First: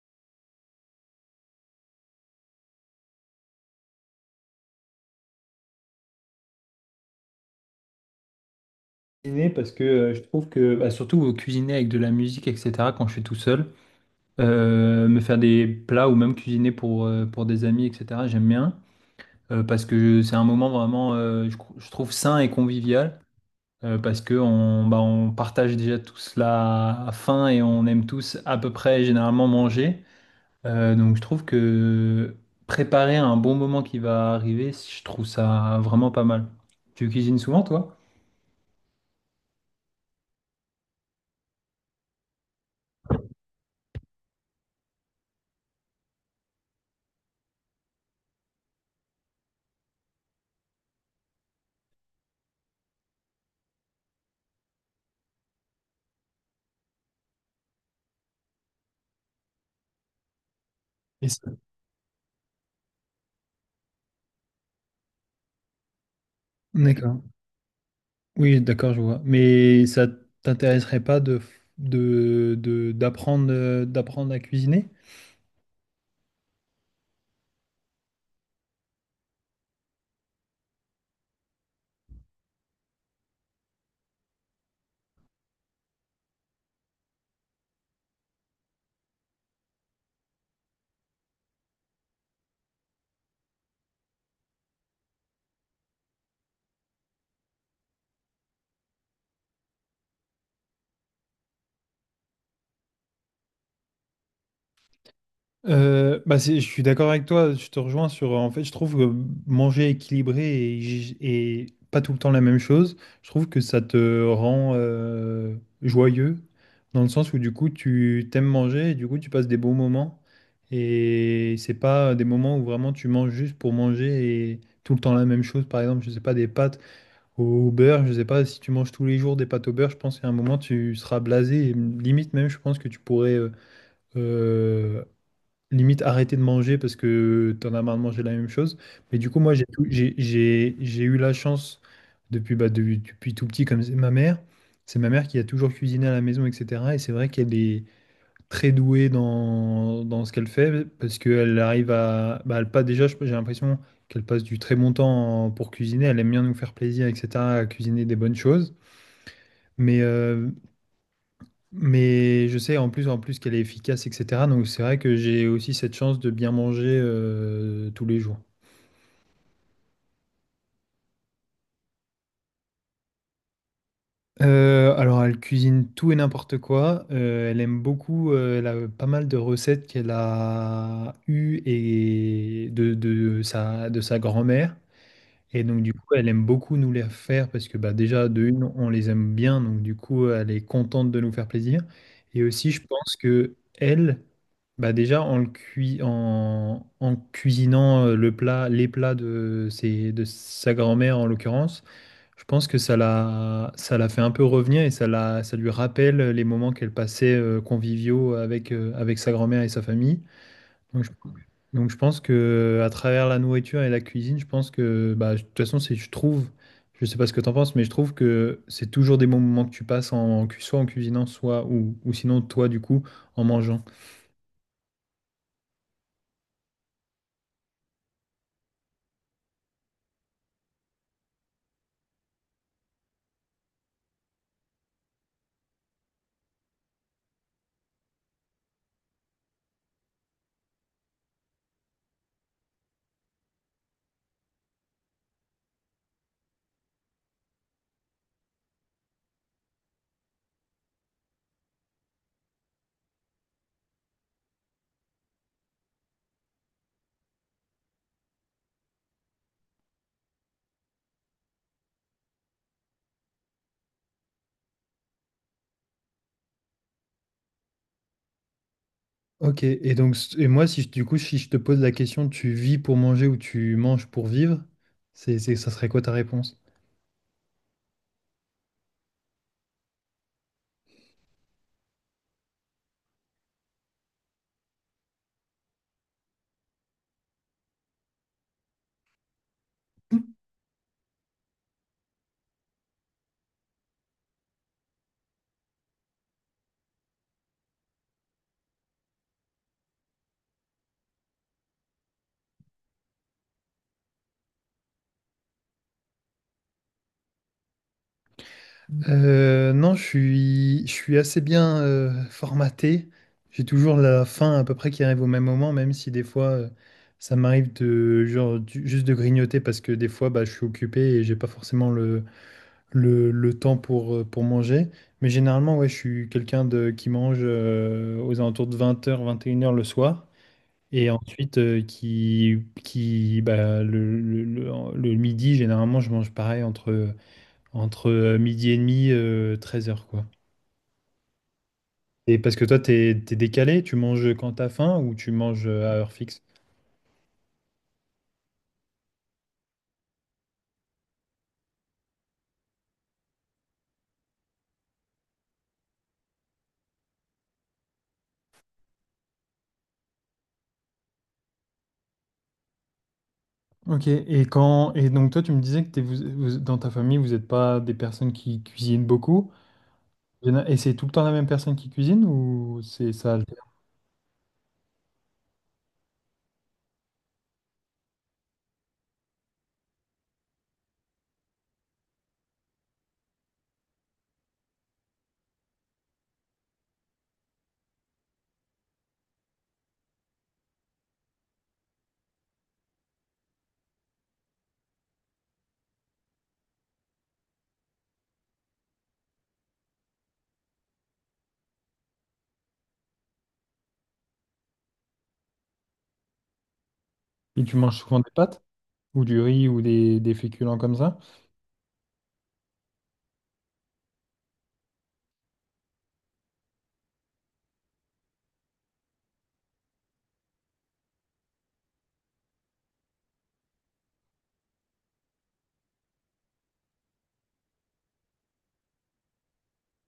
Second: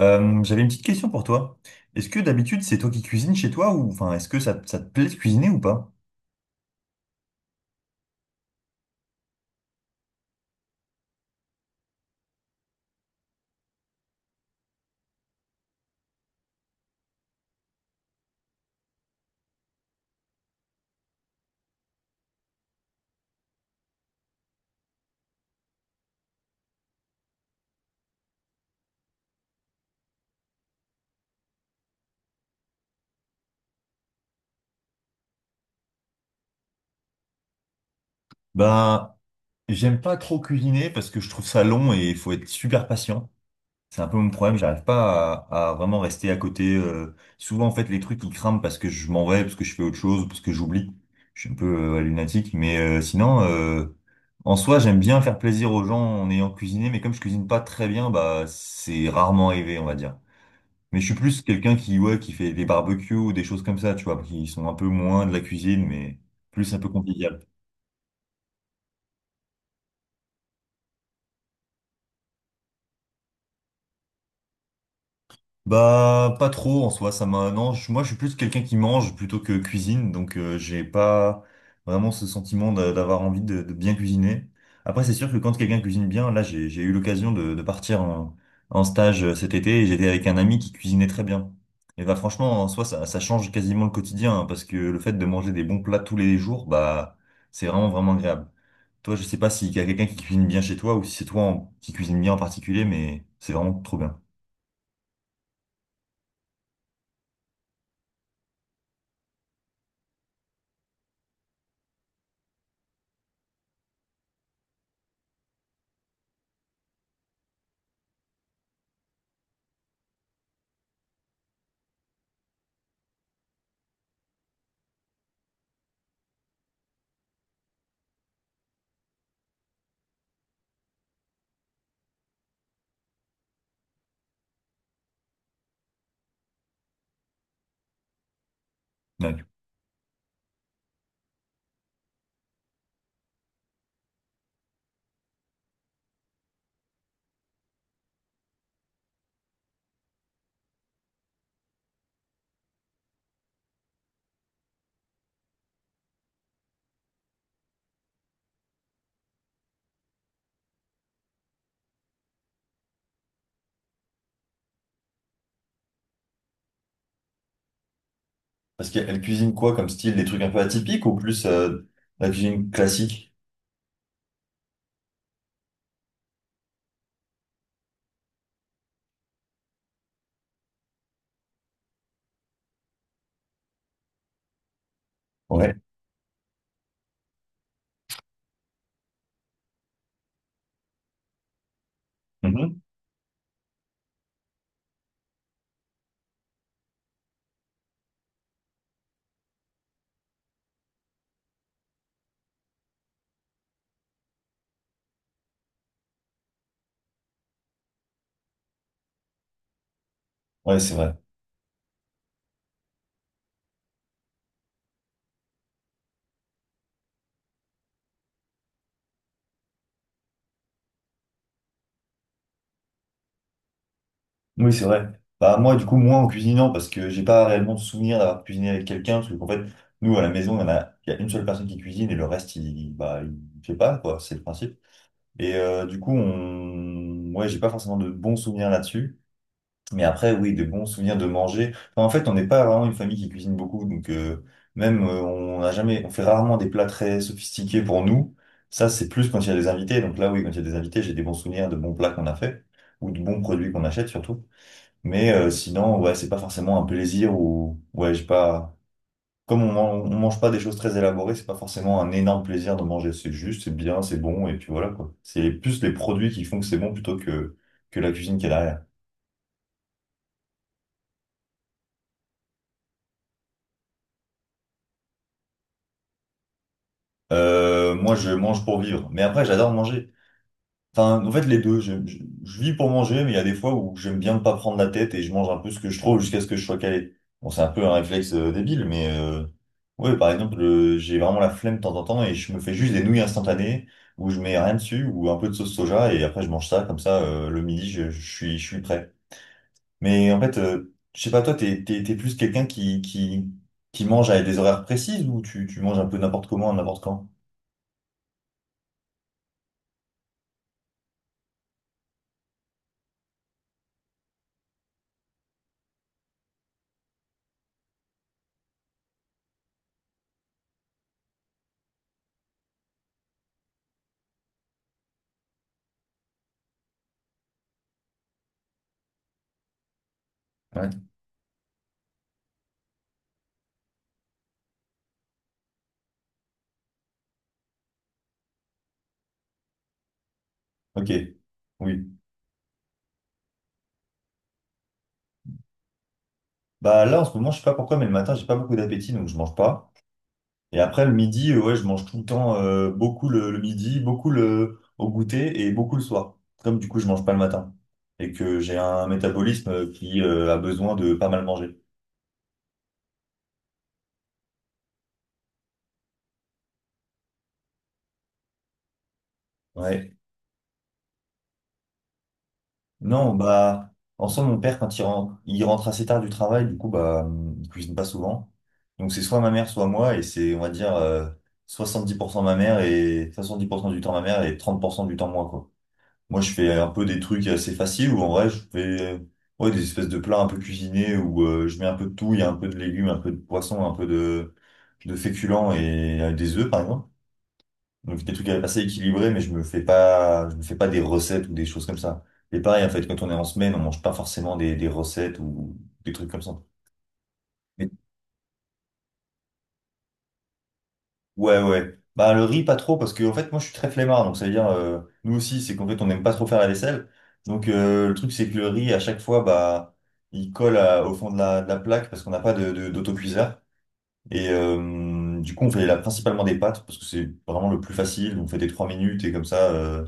J'avais une petite question pour toi. Est-ce que d'habitude c'est toi qui cuisines chez toi ou enfin est-ce que ça te plaît de cuisiner ou pas? Cuisiner parce que je trouve que surtout cuisiner avec de la musique etc quand je suis tout seul, me faire des plats ou même cuisiner pour des amis etc j'aime bien, parce que c'est un moment vraiment je trouve sain et convivial, parce que on on partage déjà tous la faim et on aime tous à peu près généralement manger. Donc je trouve que préparer un bon moment qui va arriver, je trouve ça vraiment pas mal. Tu cuisines souvent toi? Ben j'aime pas trop cuisiner parce que je trouve ça long et il faut être super patient. C'est un peu mon problème, j'arrive pas à vraiment rester à côté. Souvent en fait les trucs ils crament parce que je m'en vais, parce que je fais autre chose, parce que j'oublie. Je suis un peu ouais, lunatique, mais sinon en soi j'aime bien faire plaisir aux gens en ayant cuisiné, mais comme je cuisine pas très bien, bah c'est rarement arrivé on va dire. Mais je suis Et plus ça- quelqu'un qui, ouais, qui fait des barbecues ou des choses comme ça, tu vois, qui sont un peu moins de la cuisine, mais plus un peu D'accord. convivial. Oui, d'accord, je vois. Mais ça t'intéresserait pas d'apprendre, d'apprendre à cuisiner? Bah, pas trop en soi, ça m'a. Non, moi je suis plus quelqu'un qui mange plutôt que cuisine, donc j'ai pas vraiment ce sentiment d'avoir envie de bien cuisiner. Après, c'est sûr que quand quelqu'un cuisine bien, là j'ai eu l'occasion de partir en stage cet été et j'étais avec un ami qui cuisinait très bien. Et bah, franchement, en soi, ça change quasiment le quotidien, hein, parce que le fait de manger des bons plats tous les jours, bah, c'est vraiment agréable. Toi, je sais pas s'il y a quelqu'un qui cuisine bien chez toi ou si c'est qui cuisine bien en particulier, mais c'est vraiment trop bien. Je suis d'accord avec toi, je te rejoins sur... En fait, je trouve que manger équilibré et pas tout le temps la même chose, je trouve que ça te rend joyeux, dans le sens où du coup, tu t'aimes manger et du coup, tu passes des bons moments. Et c'est pas des moments où vraiment tu manges juste pour manger et tout le temps la même chose. Par exemple, je sais pas, des pâtes. Au beurre, je sais pas, si tu manges tous les jours des pâtes au beurre, je pense qu'à un moment tu seras blasé. Et limite même, je pense que tu pourrais euh, limite arrêter de manger parce que t'en as marre de manger la même chose. Mais du coup, Ouais. moi, j'ai tout- j'ai eu la chance depuis, depuis tout petit, comme c'est ma mère. C'est ma mère qui a toujours cuisiné à la maison, etc. Et c'est vrai qu'elle est très douée dans ce qu'elle fait parce qu'elle arrive à. Bah, elle passe, déjà, j'ai l'impression qu'elle passe du très bon temps pour cuisiner. Elle aime bien nous faire plaisir, etc., à cuisiner des bonnes choses. Mais, euh, mais je sais en plus qu'elle est efficace, etc. Donc c'est vrai que j'ai aussi cette chance de bien manger tous les jours. Parce qu'elle cuisine quoi comme style? Des trucs un peu atypiques ou plus la cuisine classique? Alors, elle cuisine tout et n'importe quoi. Elle aime beaucoup. Elle a pas mal de recettes qu'elle a eues et de sa grand-mère. Et Ouais. donc, du coup, elle aime beaucoup nous les faire parce que déjà, de une, on les aime bien. Donc, du coup, elle est contente de nous faire plaisir. Et aussi, Mhm. je pense que elle, bah, déjà, en, le cui- en, en cuisinant les plats de sa grand-mère, en l'occurrence, je pense que ça l'a fait un peu revenir et ça lui rappelle les moments qu'elle passait conviviaux avec, avec sa grand-mère et sa famille. Ouais, c'est Donc je, vrai. donc je pense que à travers la nourriture et la cuisine, je pense que de toute façon, je trouve, je sais pas ce que t'en penses, mais je trouve que c'est toujours des bons moments que tu passes soit en cuisinant, ou sinon toi du coup en mangeant. Oui, c'est vrai. Bah moi, du coup, moi en cuisinant, parce que j'ai pas réellement de souvenir d'avoir cuisiné avec quelqu'un, parce que en fait, nous à la maison, il y a une seule personne qui cuisine et le reste, bah, il fait pas, quoi, c'est le principe. Et du coup, on... ouais, j'ai pas forcément de bons souvenirs là-dessus. Mais après, oui, des bons souvenirs de manger. Enfin, en fait, on n'est pas vraiment une famille qui cuisine beaucoup, donc même on n'a jamais, on fait rarement des plats très sophistiqués pour nous. Ça, c'est plus quand il y a des invités. Donc là, oui, quand il y a des invités, j'ai des bons souvenirs de bons plats qu'on a fait ou de bons produits qu'on achète surtout. Mais sinon, ouais, c'est pas forcément un plaisir ou ouais, j'ai pas. Comme on, man- on mange pas des choses très élaborées, c'est pas forcément un énorme plaisir de manger. C'est juste, c'est bien, c'est bon, et puis voilà quoi. C'est plus les produits qui font que c'est bon plutôt que la cuisine qui est derrière. Ok, et moi si je te pose la question, tu vis pour manger ou tu manges pour vivre, ça serait quoi ta réponse? Moi, je mange pour vivre. Mais après, j'adore manger. Enfin, en fait, les deux. Je vis pour manger, mais il y a des fois où j'aime bien ne pas prendre la tête et je mange un peu ce que je trouve jusqu'à ce que je sois calé. Bon, c'est un peu un réflexe débile, mais ouais, par exemple, j'ai vraiment la flemme de temps en temps et je me fais juste des nouilles instantanées où je mets rien dessus ou un peu de sauce soja et après je mange ça comme ça le midi, je suis prêt. Mais en fait, je sais pas, toi, t'es plus quelqu'un qui mange à des horaires précises ou tu manges un peu n'importe comment, n'importe quand? Non, je suis, Je suis assez bien formaté. J'ai toujours la fin à peu près qui arrive au même moment, même si des fois ça m'arrive de juste de grignoter parce que des fois je suis occupé et j'ai pas forcément le temps pour manger. Mais généralement, ouais, je suis quelqu'un de qui mange aux alentours de 20h, 21h le soir. Ouais. Et ensuite, qui, bah, le midi, généralement, je mange pareil entre midi et demi, 13h, quoi. Ok. Oui. Et parce que toi, t'es décalé, tu manges quand t'as faim ou tu manges à heure fixe? Bah là, en ce moment, je sais pas pourquoi, mais le matin, j'ai pas beaucoup d'appétit, donc je mange pas. Et après, le midi, ouais, je mange tout le temps beaucoup le midi, au goûter et beaucoup le soir. Comme du coup, je mange pas le matin et que j'ai un métabolisme qui a besoin de pas mal manger. Ok, et donc toi tu me disais que dans ta famille vous n'êtes pas des personnes qui cuisinent beaucoup. Ouais. Il y en a- et C'est tout le temps la même personne qui cuisine ou c'est Non, ça alterne? bah, en soi, mon père, quand il rentre assez tard du travail, du coup, bah, il cuisine pas souvent. Donc, c'est soit ma mère, soit moi, et c'est, on va dire, 70% ma mère et 70% du temps ma mère et 30% du temps moi, quoi. Moi, je fais un peu des trucs assez faciles où en vrai, je fais ouais, des espèces de plats un peu cuisinés où je mets un peu de tout, il y a un peu de légumes, un peu de poisson, un peu de féculents et des œufs, par exemple. Donc, des trucs assez équilibrés, mais je me fais pas des recettes ou des choses comme ça. Et pareil, en fait, quand on est en semaine, on mange pas forcément des recettes ou des trucs comme ça. Et tu manges souvent des pâtes ou du riz ou des féculents comme ça? Ouais, ouais. Bah, le riz, pas trop, parce que, en fait, moi, je suis très flemmard. Donc, ça veut dire, nous aussi, c'est qu'en fait, on n'aime pas trop faire la vaisselle. Donc, le truc, c'est que le riz, à chaque fois, bah, au fond de la plaque parce qu'on n'a pas d'autocuiseur. Et du coup, on fait là, principalement des pâtes parce que c'est vraiment le plus facile. On fait des trois minutes et comme ça.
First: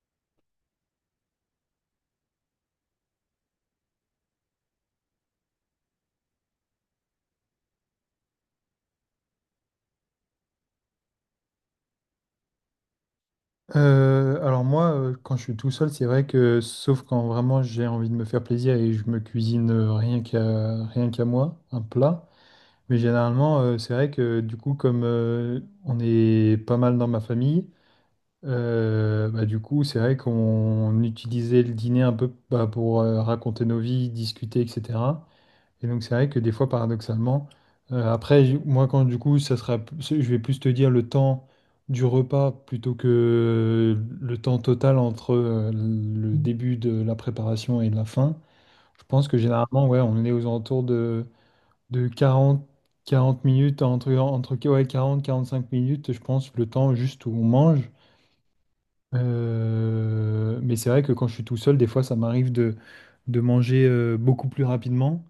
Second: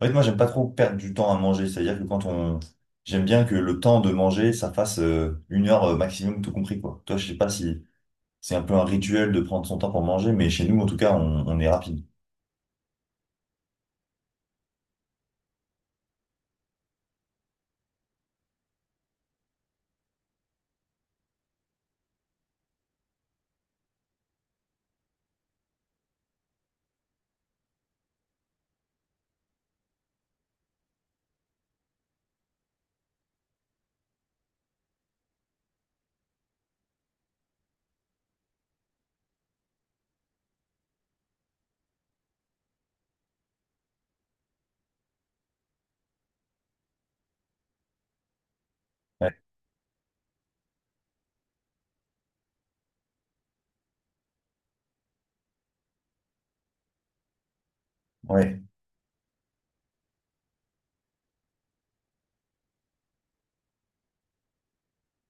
En fait, moi, j'aime pas trop perdre du temps à manger. C'est-à-dire que quand on. J'aime bien que le temps de manger, ça fasse une heure maximum, tout compris, quoi. Toi, je sais pas si. C'est un peu un rituel de prendre son temps pour manger, mais chez nous, en tout cas, on est rapide. Alors moi quand je suis tout seul c'est vrai que sauf quand vraiment j'ai envie de me faire plaisir et je me cuisine rien qu'à rien qu'à moi un plat. Mais généralement, c'est vrai que du coup, comme on est pas mal dans ma famille, du coup, c'est vrai qu'on utilisait le dîner un peu pour raconter nos vies, discuter, etc. Et donc, c'est vrai que des fois, paradoxalement, moi, quand du coup, je vais plus te dire le temps du repas plutôt que le temps total entre le début de la préparation et la fin. Je pense Ouais. que généralement, ouais, on est aux alentours de 40 minutes, entre ouais, 45 minutes, je pense, le temps juste où on mange. Ouais. Mais c'est vrai que quand je suis tout seul, des fois, ça m'arrive de manger beaucoup plus rapidement,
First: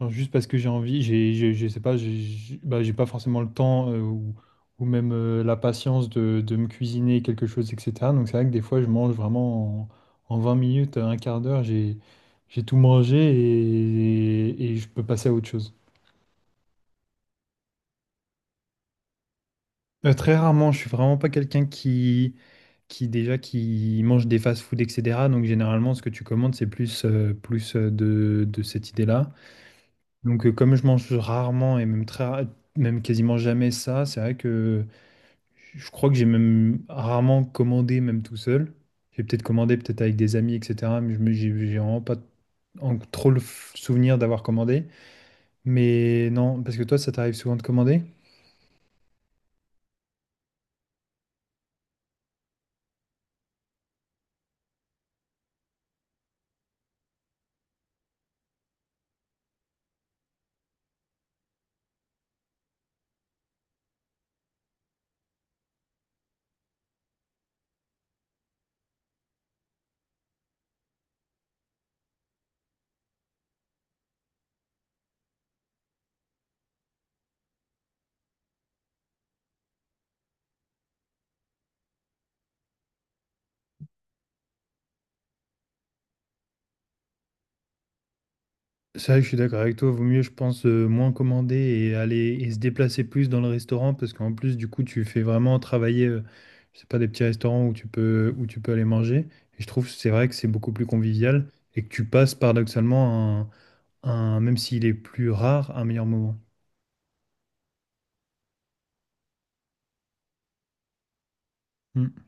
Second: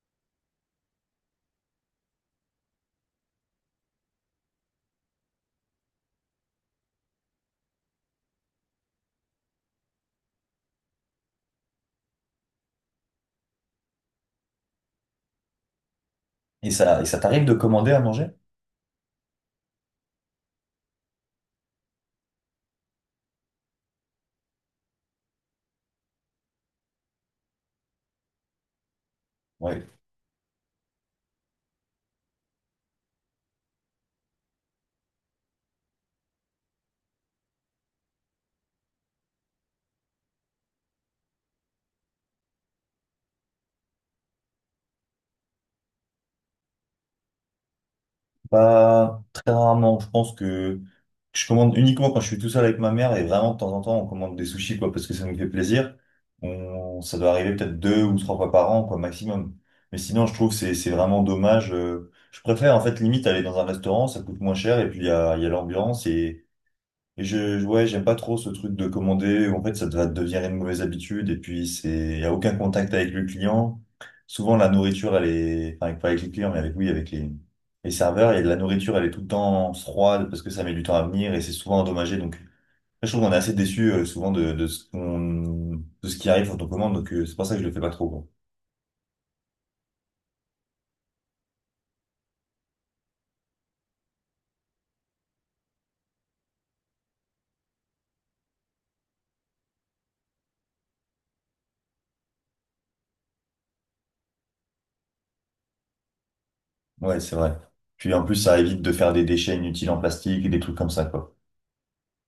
genre juste parce que j'ai envie, je sais pas, j'ai pas forcément le temps ou même la patience de me cuisiner quelque chose, etc. Donc c'est vrai que des fois, je mange vraiment en 20 minutes, un quart d'heure, j'ai tout mangé et je peux passer à autre chose. Et ça t'arrive de commander à manger? Très rarement, je suis vraiment pas quelqu'un qui déjà qui mange des fast-food, etc. Donc généralement, ce que tu commandes, c'est plus, de cette idée-là. Ouais. Donc comme je mange rarement et même même quasiment jamais ça, c'est vrai que je crois que j'ai même rarement commandé même tout seul. J'ai peut-être commandé peut-être avec des amis, etc. Mais je me, j'ai vraiment pas souvenir d'avoir commandé. Mais non, parce que toi, ça t'arrive souvent de commander? Pas très rarement. Je pense que je commande uniquement quand je suis tout seul avec ma mère et vraiment de temps en temps, on commande des sushis, quoi, parce que ça nous fait plaisir. Ça doit arriver peut-être deux ou trois fois par an, quoi, maximum. Mais sinon, je trouve que c'est vraiment dommage. Je préfère, en fait, limite aller dans un restaurant, ça coûte moins cher et puis il y a l'ambiance et ouais, j'aime pas trop ce truc de commander où en fait ça va devenir une mauvaise habitude et puis c'est, y a aucun contact avec le client. Souvent la nourriture elle est, enfin pas avec les clients mais avec, oui, avec les serveurs et la nourriture elle est tout le temps froide parce que ça met du temps à venir et c'est souvent endommagé donc je trouve qu'on est assez déçu souvent de ce de ce qui arrive quand on commande donc c'est pour ça que je le fais pas trop. Quoi. C'est vrai que je suis d'accord avec toi, vaut mieux, je pense, moins commander et aller et se déplacer plus dans le restaurant parce qu'en plus, du coup, tu fais vraiment travailler, je sais pas, des petits restaurants où tu peux aller manger. Et je trouve, c'est vrai que c'est beaucoup plus convivial et que tu passes paradoxalement même s'il est plus rare, un meilleur moment. Ouais, c'est vrai. Puis en plus ça évite de faire des déchets inutiles en plastique et des trucs comme ça quoi. Hmm.